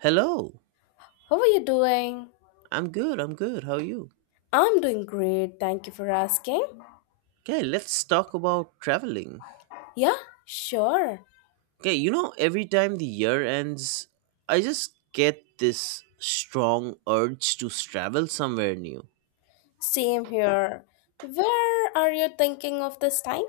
Hello. How are you doing? I'm good. I'm good. How are you? I'm doing great. Thank you for asking. Okay, let's talk about traveling. Yeah, sure. Okay, you know, every time the year ends, I just get this strong urge to travel somewhere new. Same here. Where are you thinking of this time?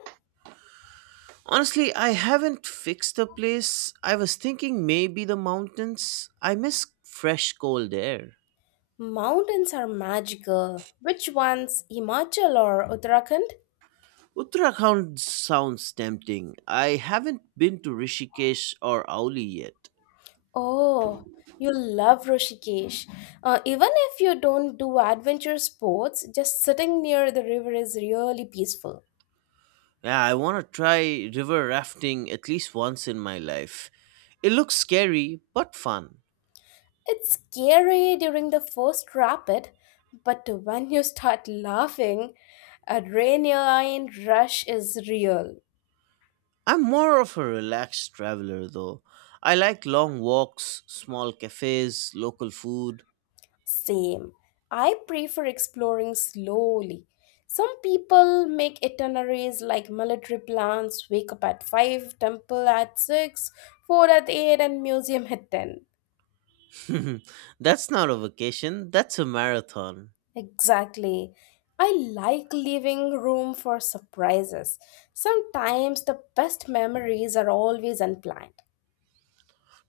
Honestly, I haven't fixed a place. I was thinking maybe the mountains. I miss fresh cold air. Mountains are magical. Which ones? Himachal or Uttarakhand? Uttarakhand sounds tempting. I haven't been to Rishikesh or Auli yet. Oh, you love Rishikesh. Even if you don't do adventure sports, just sitting near the river is really peaceful. Yeah, I want to try river rafting at least once in my life. It looks scary, but fun. It's scary during the first rapid, but when you start laughing, adrenaline rush is real. I'm more of a relaxed traveler, though. I like long walks, small cafes, local food. Same. I prefer exploring slowly. Some people make itineraries like military plans: wake up at 5, temple at 6, fort at 8, and museum at 10. That's not a vacation, that's a marathon. Exactly. I like leaving room for surprises. Sometimes the best memories are always unplanned.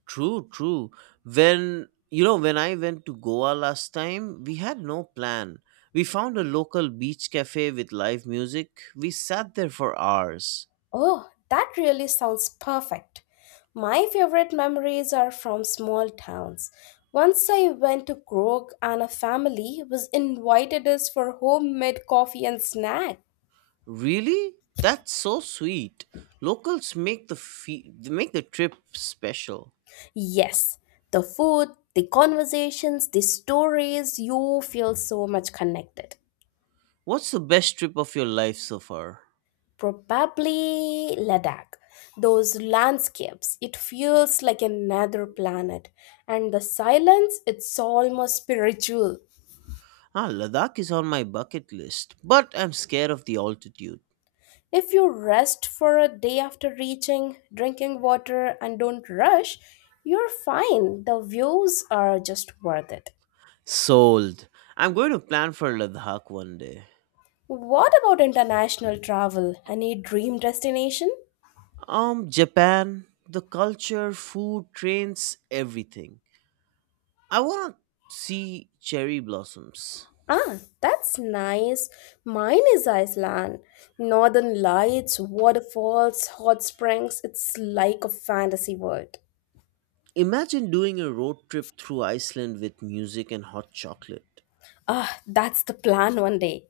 True, true. When I went to Goa last time, we had no plan. We found a local beach cafe with live music. We sat there for hours. Oh, that really sounds perfect. My favorite memories are from small towns. Once I went to Krog and a family was invited us for homemade coffee and snack. Really? That's so sweet. Locals make the trip special. Yes, the food, the conversations, the stories, you feel so much connected. What's the best trip of your life so far? Probably Ladakh. Those landscapes, it feels like another planet. And the silence, it's almost spiritual. Ah, Ladakh is on my bucket list, but I'm scared of the altitude. If you rest for a day after reaching, drinking water, and don't rush, you're fine. The views are just worth it. Sold. I'm going to plan for Ladakh one day. What about international travel? Any dream destination? Japan, the culture, food, trains, everything. I want to see cherry blossoms. Ah, that's nice. Mine is Iceland. Northern lights, waterfalls, hot springs. It's like a fantasy world. Imagine doing a road trip through Iceland with music and hot chocolate. Ah, that's the plan one day.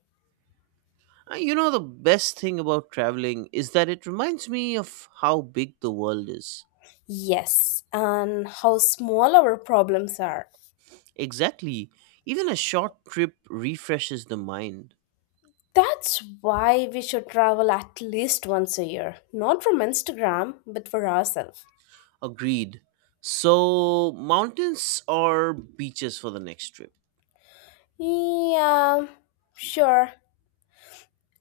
You know, the best thing about traveling is that it reminds me of how big the world is. Yes, and how small our problems are. Exactly. Even a short trip refreshes the mind. That's why we should travel at least once a year. Not from Instagram, but for ourselves. Agreed. So, mountains or beaches for the next trip? Yeah, sure.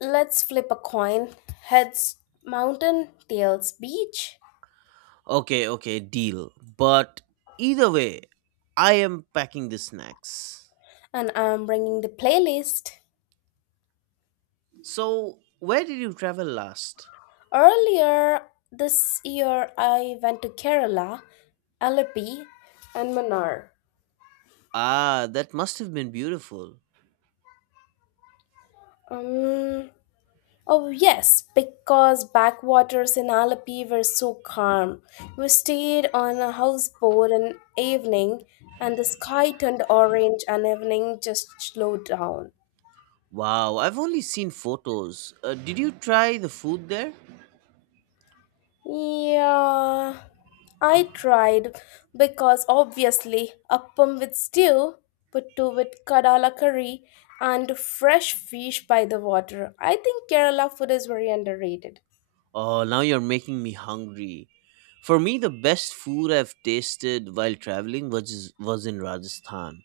Let's flip a coin. Heads, mountain; tails, beach. Okay, okay, deal. But either way, I am packing the snacks. And I'm bringing the playlist. So, where did you travel last? Earlier this year, I went to Kerala, Alappi, and Manar. Ah, that must have been beautiful. Um, Oh, yes, because backwaters in Alapi were so calm. We stayed on a houseboat an evening, and the sky turned orange, and evening just slowed down. Wow, I've only seen photos. Did you try the food there? Yeah, I tried, because obviously appam with stew, puttu with kadala curry, and fresh fish by the water. I think Kerala food is very underrated. Oh, now you're making me hungry. For me, the best food I've tasted while traveling was in Rajasthan.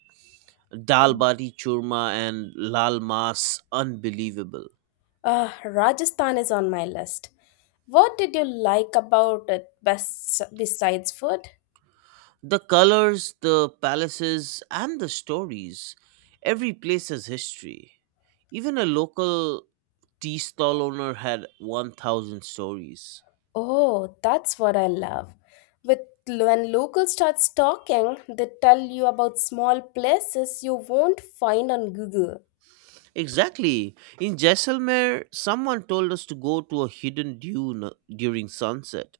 Dal bati churma and lal mas, unbelievable. Rajasthan is on my list. What did you like about it best besides food? The colors, the palaces, and the stories. Every place has history. Even a local tea stall owner had 1,000 stories. Oh, that's what I love. With When local starts talking, they tell you about small places you won't find on Google. Exactly. In Jaisalmer, someone told us to go to a hidden dune during sunset.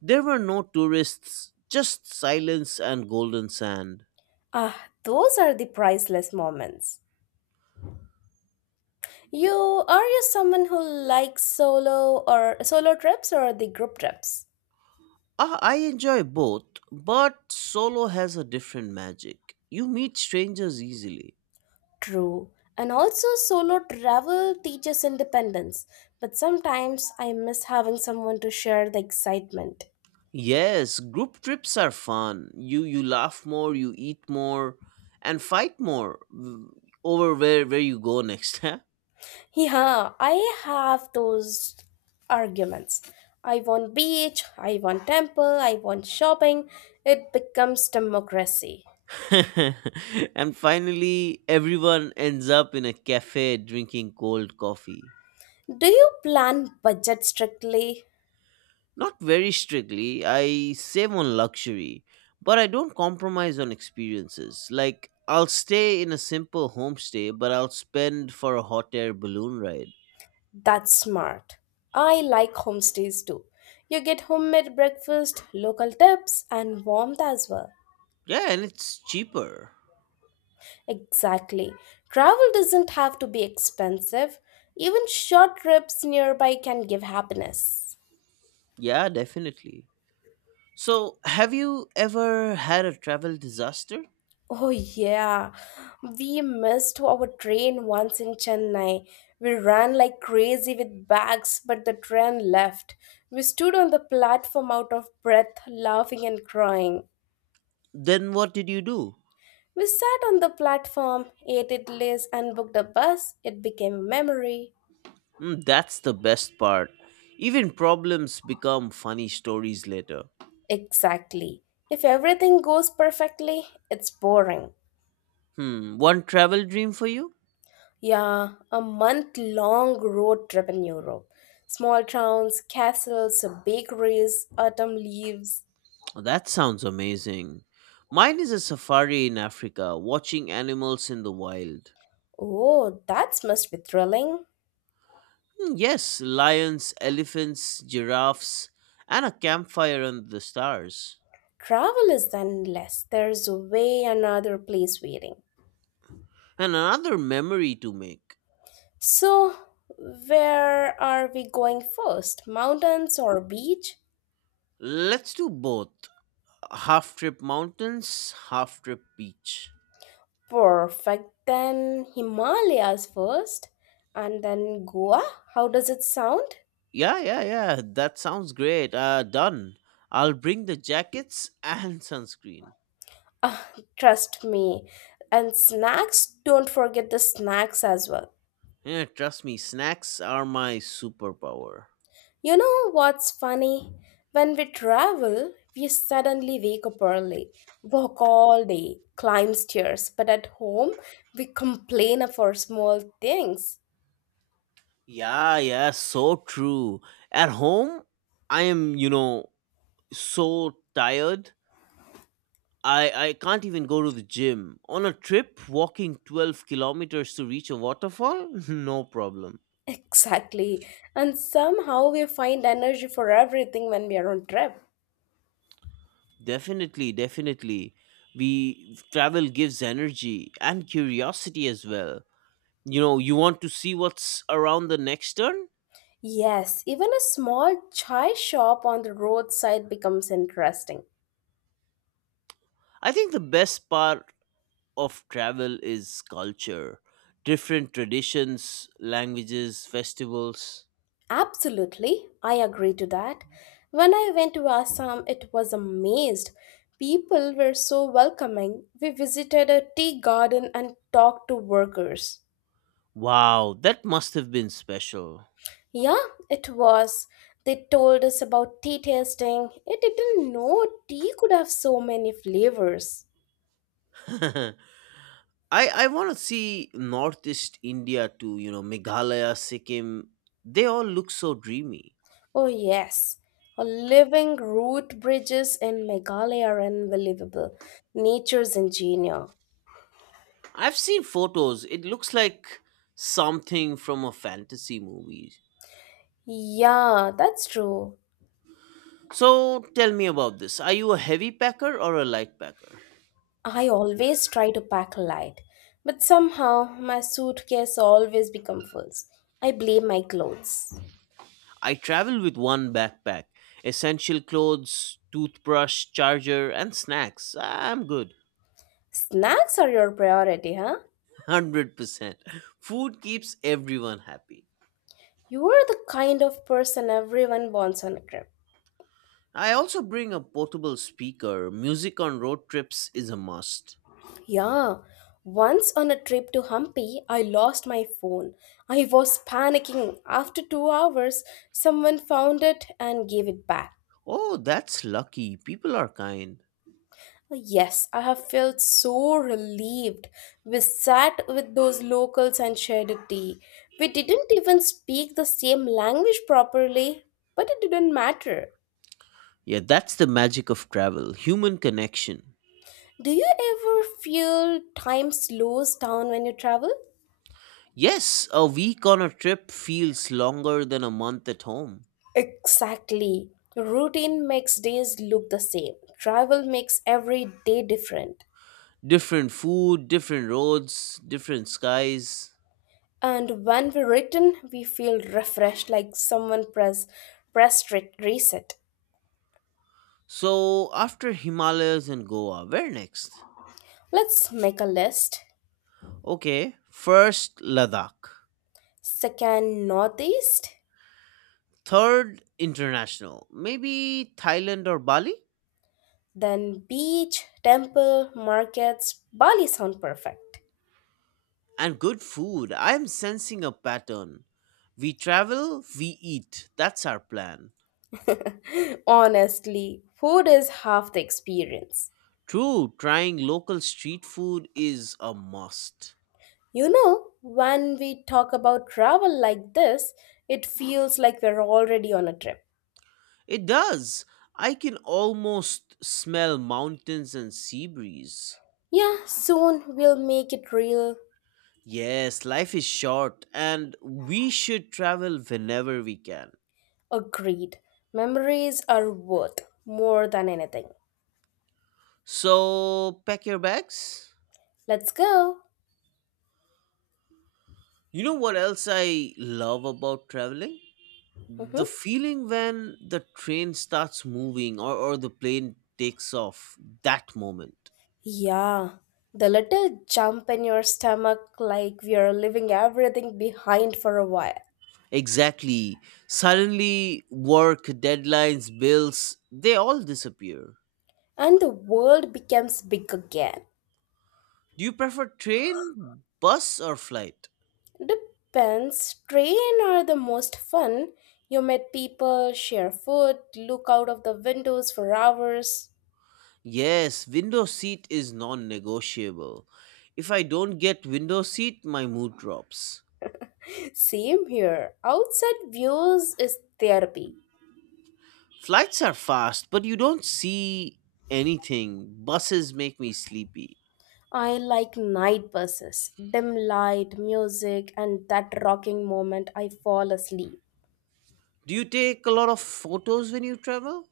There were no tourists, just silence and golden sand. Ah, those are the priceless moments. You are you someone who likes solo trips or the group trips? Ah, I enjoy both, but solo has a different magic. You meet strangers easily. True. And also, solo travel teaches independence, but sometimes I miss having someone to share the excitement. Yes, group trips are fun. You laugh more, you eat more, and fight more over where you go next. Huh? Yeah, I have those arguments. I want beach, I want temple, I want shopping. It becomes democracy. And finally, everyone ends up in a cafe drinking cold coffee. Do you plan budget strictly? Not very strictly. I save on luxury, but I don't compromise on experiences. Like, I'll stay in a simple homestay, but I'll spend for a hot air balloon ride. That's smart. I like homestays too. You get homemade breakfast, local tips, and warmth as well. Yeah, and it's cheaper. Exactly. Travel doesn't have to be expensive. Even short trips nearby can give happiness. Yeah, definitely. So, have you ever had a travel disaster? Oh, yeah. We missed our train once in Chennai. We ran like crazy with bags, but the train left. We stood on the platform out of breath, laughing and crying. Then what did you do? We sat on the platform, ate idlis, and booked a bus. It became a memory. Mm, that's the best part. Even problems become funny stories later. Exactly. If everything goes perfectly, it's boring. Hmm, one travel dream for you? Yeah, a month long road trip in Europe. Small towns, castles, bakeries, autumn leaves. Oh, that sounds amazing. Mine is a safari in Africa, watching animals in the wild. Oh, that must be thrilling. Hmm, yes, lions, elephants, giraffes, and a campfire under the stars. Travel is endless. There's way another place waiting. And another memory to make. So, where are we going first? Mountains or beach? Let's do both. Half trip mountains, half trip beach. Perfect. Then Himalayas first and then Goa. How does it sound? Yeah, yeah, yeah. That sounds great. Done. I'll bring the jackets and sunscreen. Ah, trust me. And snacks, don't forget the snacks as well. Yeah, trust me, snacks are my superpower. You know what's funny? When we travel, we suddenly wake up early, walk all day, climb stairs, but at home, we complain for small things. Yeah, yeah, so true. At home, I am so tired. I can't even go to the gym. On a trip, walking 12 kilometers to reach a waterfall? No problem. Exactly. And somehow we find energy for everything when we are on trip. Definitely, definitely. We travel gives energy and curiosity as well. You know, you want to see what's around the next turn? Yes, even a small chai shop on the roadside becomes interesting. I think the best part of travel is culture, different traditions, languages, festivals. Absolutely, I agree to that. When I went to Assam, it was amazed. People were so welcoming. We visited a tea garden and talked to workers. Wow, that must have been special. Yeah, it was. They told us about tea tasting. I didn't know tea could have so many flavors. I want to see Northeast India too, you know, Meghalaya, Sikkim. They all look so dreamy. Oh, yes. A living root bridges in Meghalaya are unbelievable. Nature's ingenious. I've seen photos. It looks like something from a fantasy movie. Yeah, that's true. So tell me about this. Are you a heavy packer or a light packer? I always try to pack light, but somehow my suitcase always becomes full. I blame my clothes. I travel with one backpack, essential clothes, toothbrush, charger, and snacks. I'm good. Snacks are your priority, huh? 100%. Food keeps everyone happy. You are the kind of person everyone wants on a trip. I also bring a portable speaker. Music on road trips is a must. Yeah, once on a trip to Hampi, I lost my phone. I was panicking. After 2 hours, someone found it and gave it back. Oh, that's lucky. People are kind. Yes, I have felt so relieved. We sat with those locals and shared a tea. We didn't even speak the same language properly, but it didn't matter. Yeah, that's the magic of travel human connection. Do you ever feel time slows down when you travel? Yes, a week on a trip feels longer than a month at home. Exactly. Routine makes days look the same. Travel makes every day different. Different food, different roads, different skies. And when we return, we feel refreshed, like someone pressed reset. So, after Himalayas and Goa, where next? Let's make a list. Okay, first Ladakh. Second, northeast; Third, international. Maybe Thailand or Bali? then beach, temple, markets. Bali sound perfect. And good food. I am sensing a pattern. We travel, we eat. That's our plan. Honestly, food is half the experience. True, trying local street food is a must. You know, when we talk about travel like this, it feels like we're already on a trip. It does. I can almost smell mountains and sea breeze. Yeah, soon we'll make it real. Yes, life is short and we should travel whenever we can. Agreed. Memories are worth more than anything. So, pack your bags. Let's go. You know what else I love about traveling? Mhm. The feeling when the train starts moving or the plane takes off, that moment. Yeah, the little jump in your stomach, like we are leaving everything behind for a while, Exactly. Suddenly, work, deadlines, bills, they all disappear. and the world becomes big again. Do you prefer train, bus, or flight? Depends, train are the most fun. You meet people, share food, look out of the windows for hours. Yes, window seat is non negotiable. If I don't get window seat, my mood drops. Same here. Outside views is therapy. Flights are fast, but you don't see anything. Buses make me sleepy. I like night buses, dim light, music, and that rocking moment I fall asleep. Do you take a lot of photos when you travel?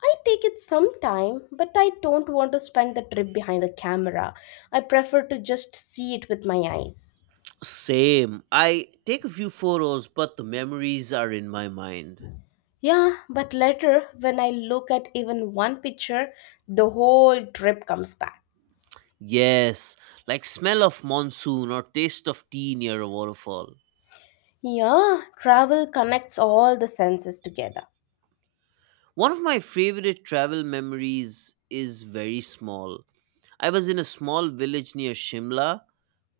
I take it some time, but I don't want to spend the trip behind a camera. I prefer to just see it with my eyes. Same. I take a few photos, but the memories are in my mind. Yeah, but later, when I look at even one picture, the whole trip comes back. Yes, like smell of monsoon or taste of tea near a waterfall. Yeah, travel connects all the senses together. One of my favorite travel memories is very small. I was in a small village near Shimla.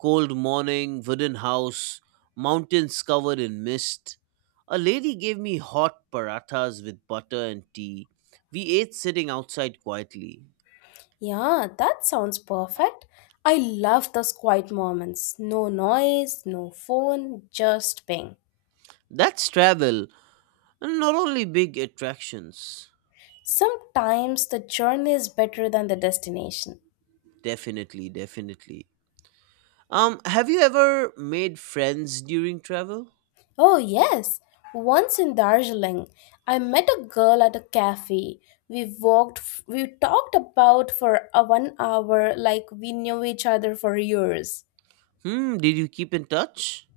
Cold morning, wooden house, mountains covered in mist. A lady gave me hot parathas with butter and tea. We ate sitting outside quietly. Yeah, that sounds perfect. I love those quiet moments. No noise, no phone, just ping. That's travel, and not only big attractions. Sometimes the journey is better than the destination. Definitely, definitely. Have you ever made friends during travel? Oh, yes. Once in Darjeeling, I met a girl at a cafe. We walked, we talked about for a 1 hour like we knew each other for years. Hmm, did you keep in touch?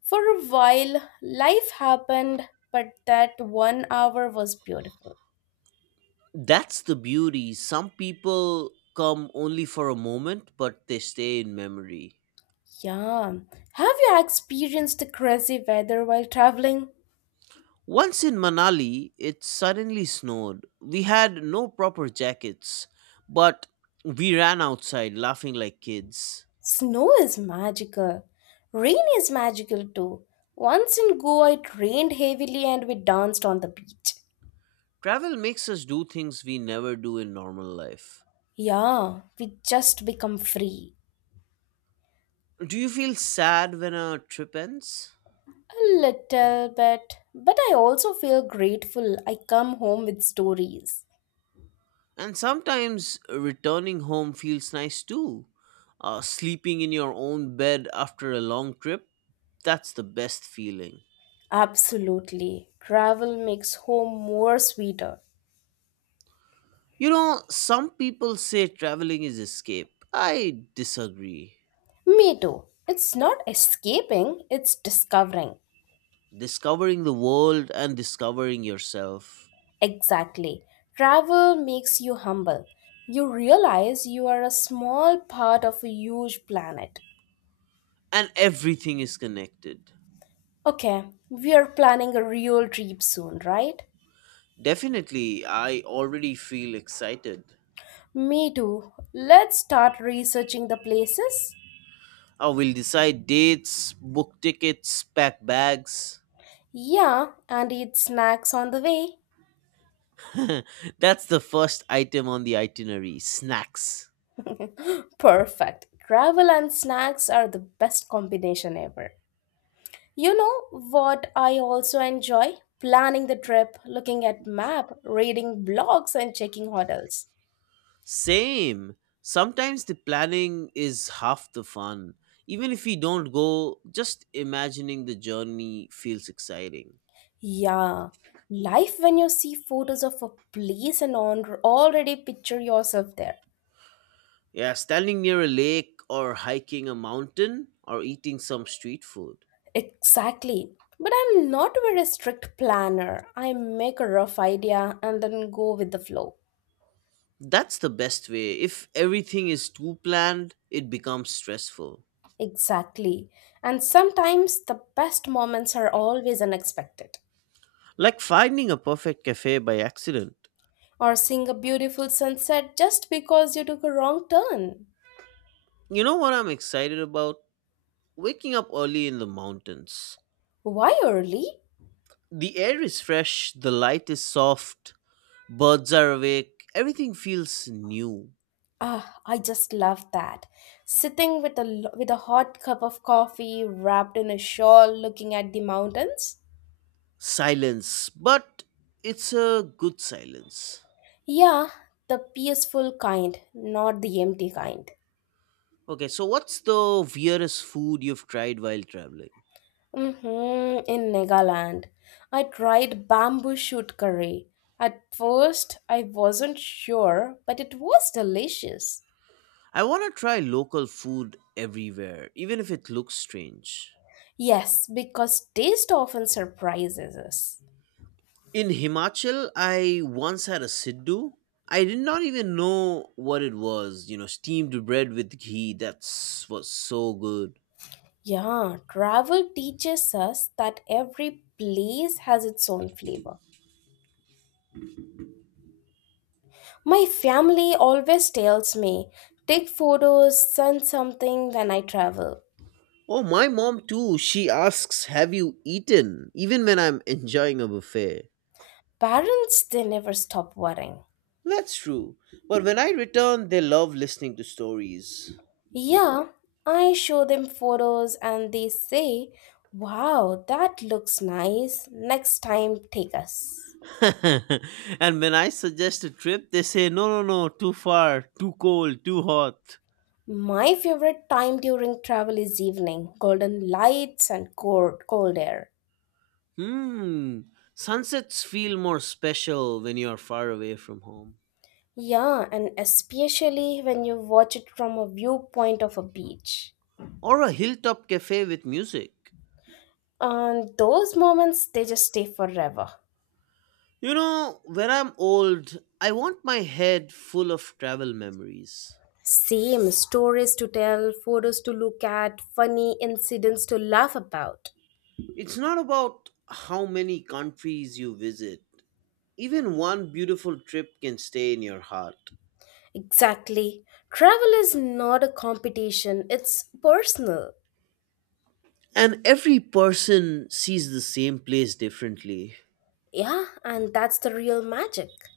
For a while, life happened, but that 1 hour was beautiful. That's the beauty. Some people come only for a moment, but they stay in memory. Yeah. Have you experienced the crazy weather while traveling? Once in Manali, it suddenly snowed. We had no proper jackets, but we ran outside laughing like kids. Snow is magical. Rain is magical too. Once in Goa, it rained heavily and we danced on the beach. Travel makes us do things we never do in normal life. Yeah, we just become free. Do you feel sad when a trip ends? A little bit. But I also feel grateful I come home with stories. And sometimes returning home feels nice too. Sleeping in your own bed after a long trip, that's the best feeling. Absolutely. Travel makes home more sweeter. You know, some people say traveling is escape. I disagree. Me too. It's not escaping, it's discovering. Discovering the world and discovering yourself, Exactly. Travel makes you humble. You realize you are a small part of a huge planet. and everything is connected. Okay, we are planning a real trip soon, right? Definitely, I already feel excited. Me too. Let's start researching the places. I will decide dates, book tickets, pack bags, Yeah, and eat snacks on the way. That's the first item on the itinerary snacks. Perfect. Travel and snacks are the best combination ever. You know what I also enjoy? Planning the trip, looking at map, reading blogs and checking hotels. Same. Sometimes the planning is half the fun. Even if we don't go, just imagining the journey feels exciting. Yeah, life when you see photos of a place and on already picture yourself there. Yeah, standing near a lake or hiking a mountain or eating some street food. Exactly. But I'm not a very strict planner. I make a rough idea and then go with the flow. That's the best way. If everything is too planned, it becomes stressful. Exactly. And sometimes the best moments are always unexpected. Like finding a perfect cafe by accident. Or seeing a beautiful sunset just because you took a wrong turn. You know what I'm excited about? Waking up early in the mountains. Why early? The air is fresh, the light is soft, birds are awake, everything feels new. Ah, I just love that. Sitting with a hot cup of coffee, wrapped in a shawl, looking at the mountains. Silence, but it's a good silence. Yeah, the peaceful kind, not the empty kind. Okay, so what's the weirdest food you've tried while traveling? Mm-hmm, in Nagaland, I tried bamboo shoot curry. At first, I wasn't sure, but it was delicious. I want to try local food everywhere, even if it looks strange. Yes, because taste often surprises us. In Himachal, I once had a Siddu. I did not even know what it was. You know, steamed bread with ghee. That was so good. Yeah, travel teaches us that every place has its own flavor. My family always tells me, take photos, send something when I travel. Oh, my mom too. She asks, have you eaten? Even when I'm enjoying a buffet. Parents, they never stop worrying. That's true. But when I return, they love listening to stories. Yeah, I show them photos and they say, "Wow, that looks nice. Next time, take us." And when I suggest a trip, they say, no, no, no, too far, too cold, too hot. My favorite time during travel is evening, golden lights and cold, cold air. Hmm. Sunsets feel more special when you're far away from home. Yeah, and especially when you watch it from a viewpoint of a beach. Or a hilltop cafe with music. And those moments, they just stay forever. You know, when I'm old, I want my head full of travel memories. Same stories to tell, photos to look at, funny incidents to laugh about. It's not about how many countries you visit. Even one beautiful trip can stay in your heart. Exactly. Travel is not a competition, it's personal. And every person sees the same place differently. Yeah, and that's the real magic.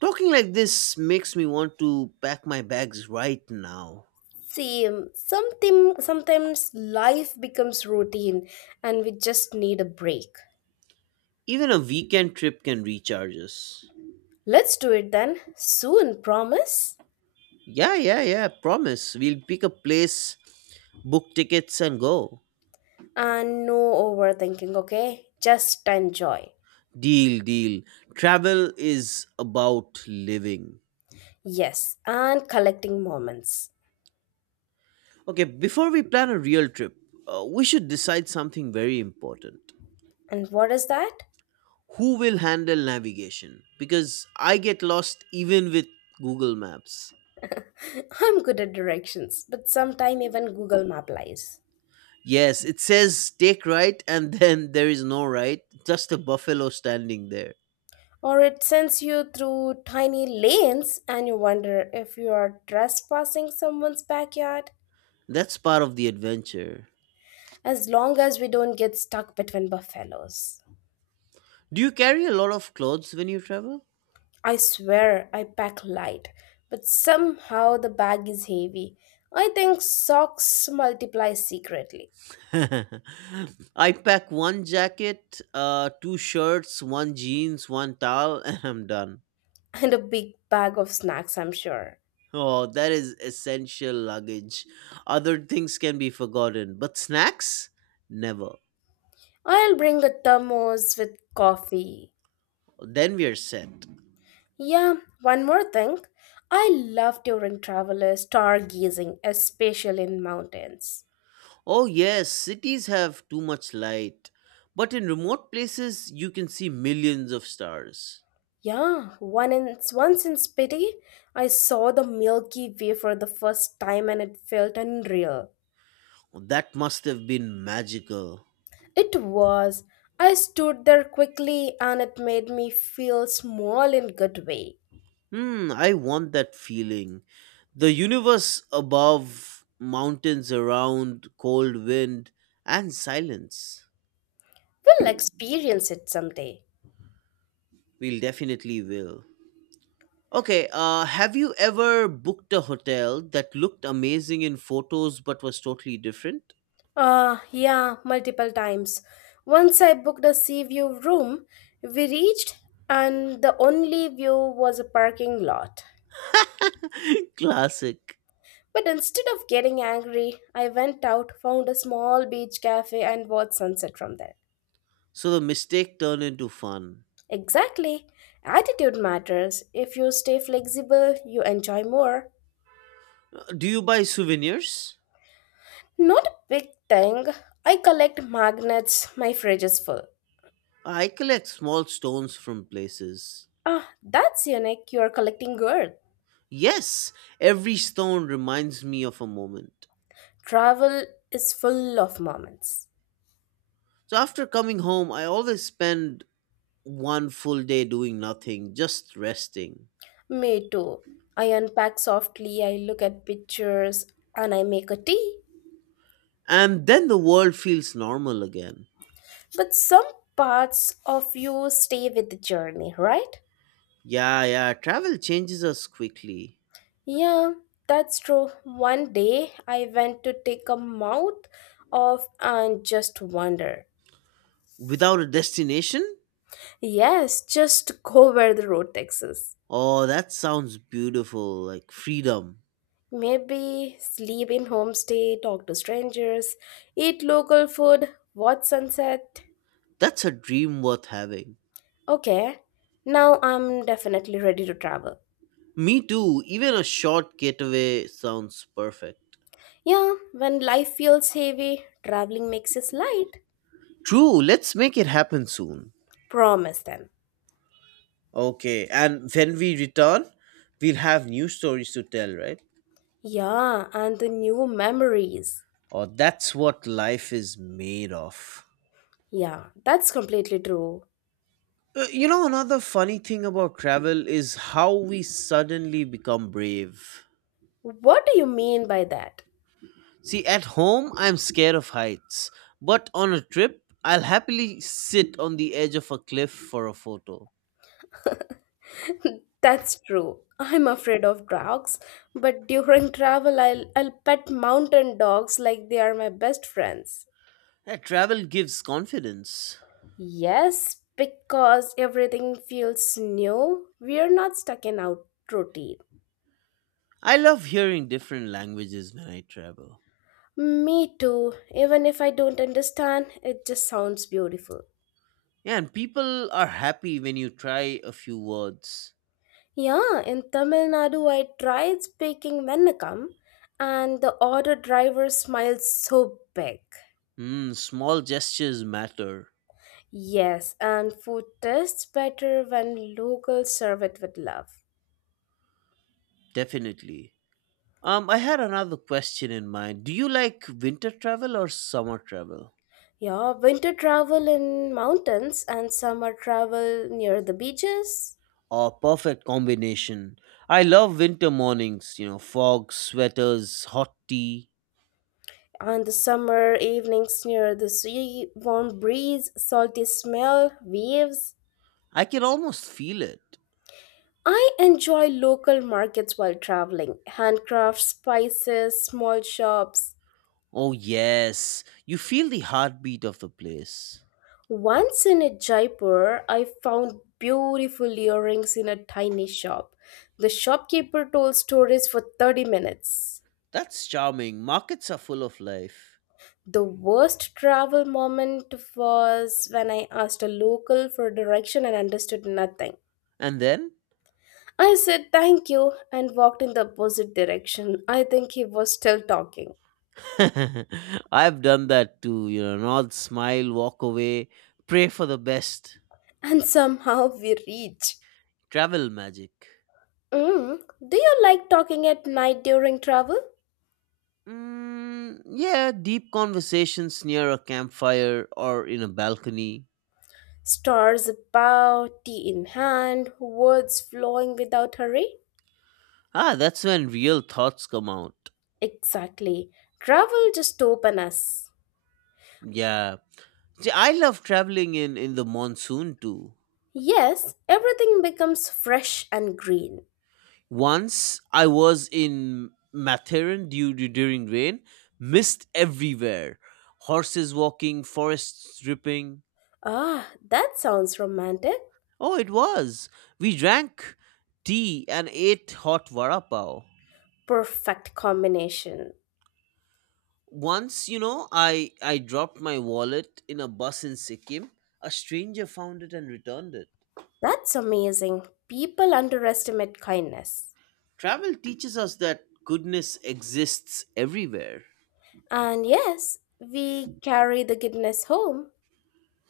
Talking like this makes me want to pack my bags right now. Same. Sometimes life becomes routine and we just need a break. Even a weekend trip can recharge us. Let's do it then. Soon, promise? Yeah, yeah, yeah, promise. We'll pick a place, book tickets, and go. And no overthinking, okay? Just enjoy. Deal, deal. Travel is about living. Yes, and collecting moments. Okay, before we plan a real trip, we should decide something very important. And what is that? Who will handle navigation? Because I get lost even with Google Maps. I'm good at directions, but sometimes even Google Map lies. Yes, it says take right and then there is no right, just a buffalo standing there. Or it sends you through tiny lanes and you wonder if you are trespassing someone's backyard. That's part of the adventure. As long as we don't get stuck between buffaloes. Do you carry a lot of clothes when you travel? I swear I pack light, but somehow the bag is heavy. I think socks multiply secretly, I pack one jacket, two shirts, one jeans, one towel, and I'm done. and a big bag of snacks, I'm sure. Oh, that is essential luggage. Other things can be forgotten, but snacks? Never. I'll bring a thermos with coffee. Then we are set. Yeah, one more thing. I love during travelers is stargazing, especially in mountains. Oh, yes, cities have too much light, but in remote places you can see millions of stars. Yeah, once in Spiti, I saw the Milky Way for the first time and it felt unreal. That must have been magical. It was. I stood there quickly and it made me feel small in good way. Hmm, I want that feeling. The universe above, mountains around, cold wind, and silence. We'll experience it someday. We'll definitely will. Okay, have you ever booked a hotel that looked amazing in photos but was totally different? Ah, yeah, multiple times. Once I booked a sea view room, we reached and the only view was a parking lot. Classic. But instead of getting angry, I went out, found a small beach cafe and watched sunset from there. So the mistake turned into fun. Exactly. Attitude matters. If you stay flexible, you enjoy more. Do you buy souvenirs? Not a big thing. I collect magnets, my fridge is full. I collect small stones from places. Ah, that's unique. You're collecting good. Yes, every stone reminds me of a moment. Travel is full of moments. So after coming home, I always spend one full day doing nothing, just resting. Me too. I unpack softly, I look at pictures, and I make a tea. And then the world feels normal again. But some parts of you stay with the journey, right? Yeah, yeah. Travel changes us quickly. Yeah, that's true. One day I went to take a mouth off and just wander. Without a destination? Yes, just go where the road takes us. Oh, that sounds beautiful. Like freedom. Maybe sleep in homestay, talk to strangers, eat local food, watch sunset. That's a dream worth having. Okay, now I'm definitely ready to travel. Me too. Even a short getaway sounds perfect. Yeah, when life feels heavy, traveling makes us light. True. Let's make it happen soon. Promise them. Okay. And when we return, we'll have new stories to tell, right? Yeah, and the new memories. Oh, that's what life is made of. Yeah, that's completely true. You know, another funny thing about travel is how we suddenly become brave. What do you mean by that? See, at home, I'm scared of heights, but on a trip, I'll happily sit on the edge of a cliff for a photo. That's true. I'm afraid of dogs, but during travel I'll pet mountain dogs like they are my best friends. That travel gives confidence. Yes, because everything feels new. We're not stuck in our routine. I love hearing different languages when I travel. Me too. Even if I don't understand, it just sounds beautiful. Yeah, and people are happy when you try a few words. Yeah, in Tamil Nadu, I tried speaking Vennakam, and the auto driver smiled so big. Mm, small gestures matter, Yes, and food tastes better when locals serve it with love. definitely. I had another question in mind. Do you like winter travel or summer travel? Yeah, winter travel in mountains and summer travel near the beaches. A perfect combination. I love winter mornings, you know, fog, sweaters, hot tea. On the summer evenings near the sea, warm breeze, salty smell, waves. I can almost feel it. I enjoy local markets while traveling, handcraft spices, small shops. Oh, yes, you feel the heartbeat of the place. Once in a Jaipur, I found beautiful earrings in a tiny shop. The shopkeeper told stories for 30 minutes. That's charming. Markets are full of life. The worst travel moment was when I asked a local for direction and understood nothing. And then? I said thank you and walked in the opposite direction. I think he was still talking. I've done that too, nod, smile, walk away, pray for the best. And somehow we reached. Travel magic. Mm. Do you like talking at night during travel? Mm, yeah, deep conversations near a campfire or in a balcony. Stars about, tea in hand, words flowing without hurry? Ah, that's when real thoughts come out. Exactly. Travel just open us. Yeah. See, I love traveling in the monsoon too. Yes, everything becomes fresh and green. Once I was in Matheran due, due during rain, mist everywhere, horses walking, forests dripping. Ah, that sounds romantic. Oh, it was. We drank tea and ate hot vada pav. Perfect combination. Once, you know, I dropped my wallet in a bus in Sikkim. A stranger found it and returned it. That's amazing. People underestimate kindness. Travel teaches us that goodness exists everywhere. And yes, we carry the goodness home.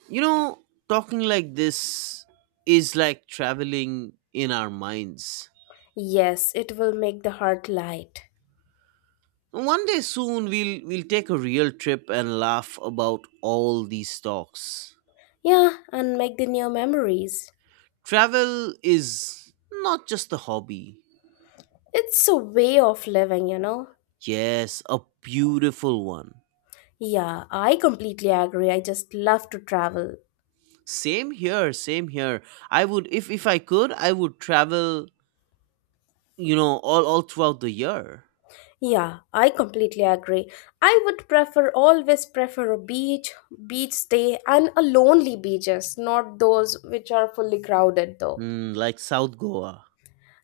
You know, talking like this is like traveling in our minds. Yes, it will make the heart light. One day soon we'll take a real trip and laugh about all these talks. Yeah, and make the new memories. Travel is not just a hobby. It's a way of living, you know. Yes, a beautiful one. Yeah, I completely agree. I just love to travel. Same here, same here. I would if I could, I would travel, you know, all throughout the year. Yeah, I completely agree. I would prefer always prefer a beach, beach stay and a lonely beaches, not those which are fully crowded though. Hmm, like South Goa.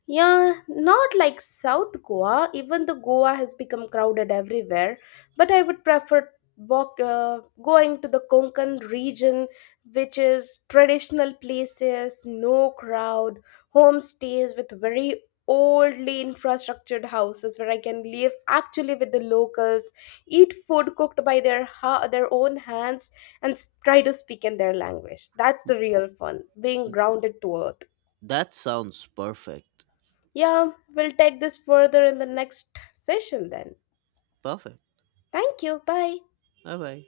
Yeah, not like South Goa. Even the Goa has become crowded everywhere. But I would prefer going to the Konkan region, which is traditional places, no crowd, homestays with very oldly infrastructured houses where I can live actually with the locals, eat food cooked by their their own hands, and try to speak in their language. That's the real fun, being grounded to earth. That sounds perfect. Yeah, we'll take this further in the next session then. Perfect. Thank you. Bye. Bye bye.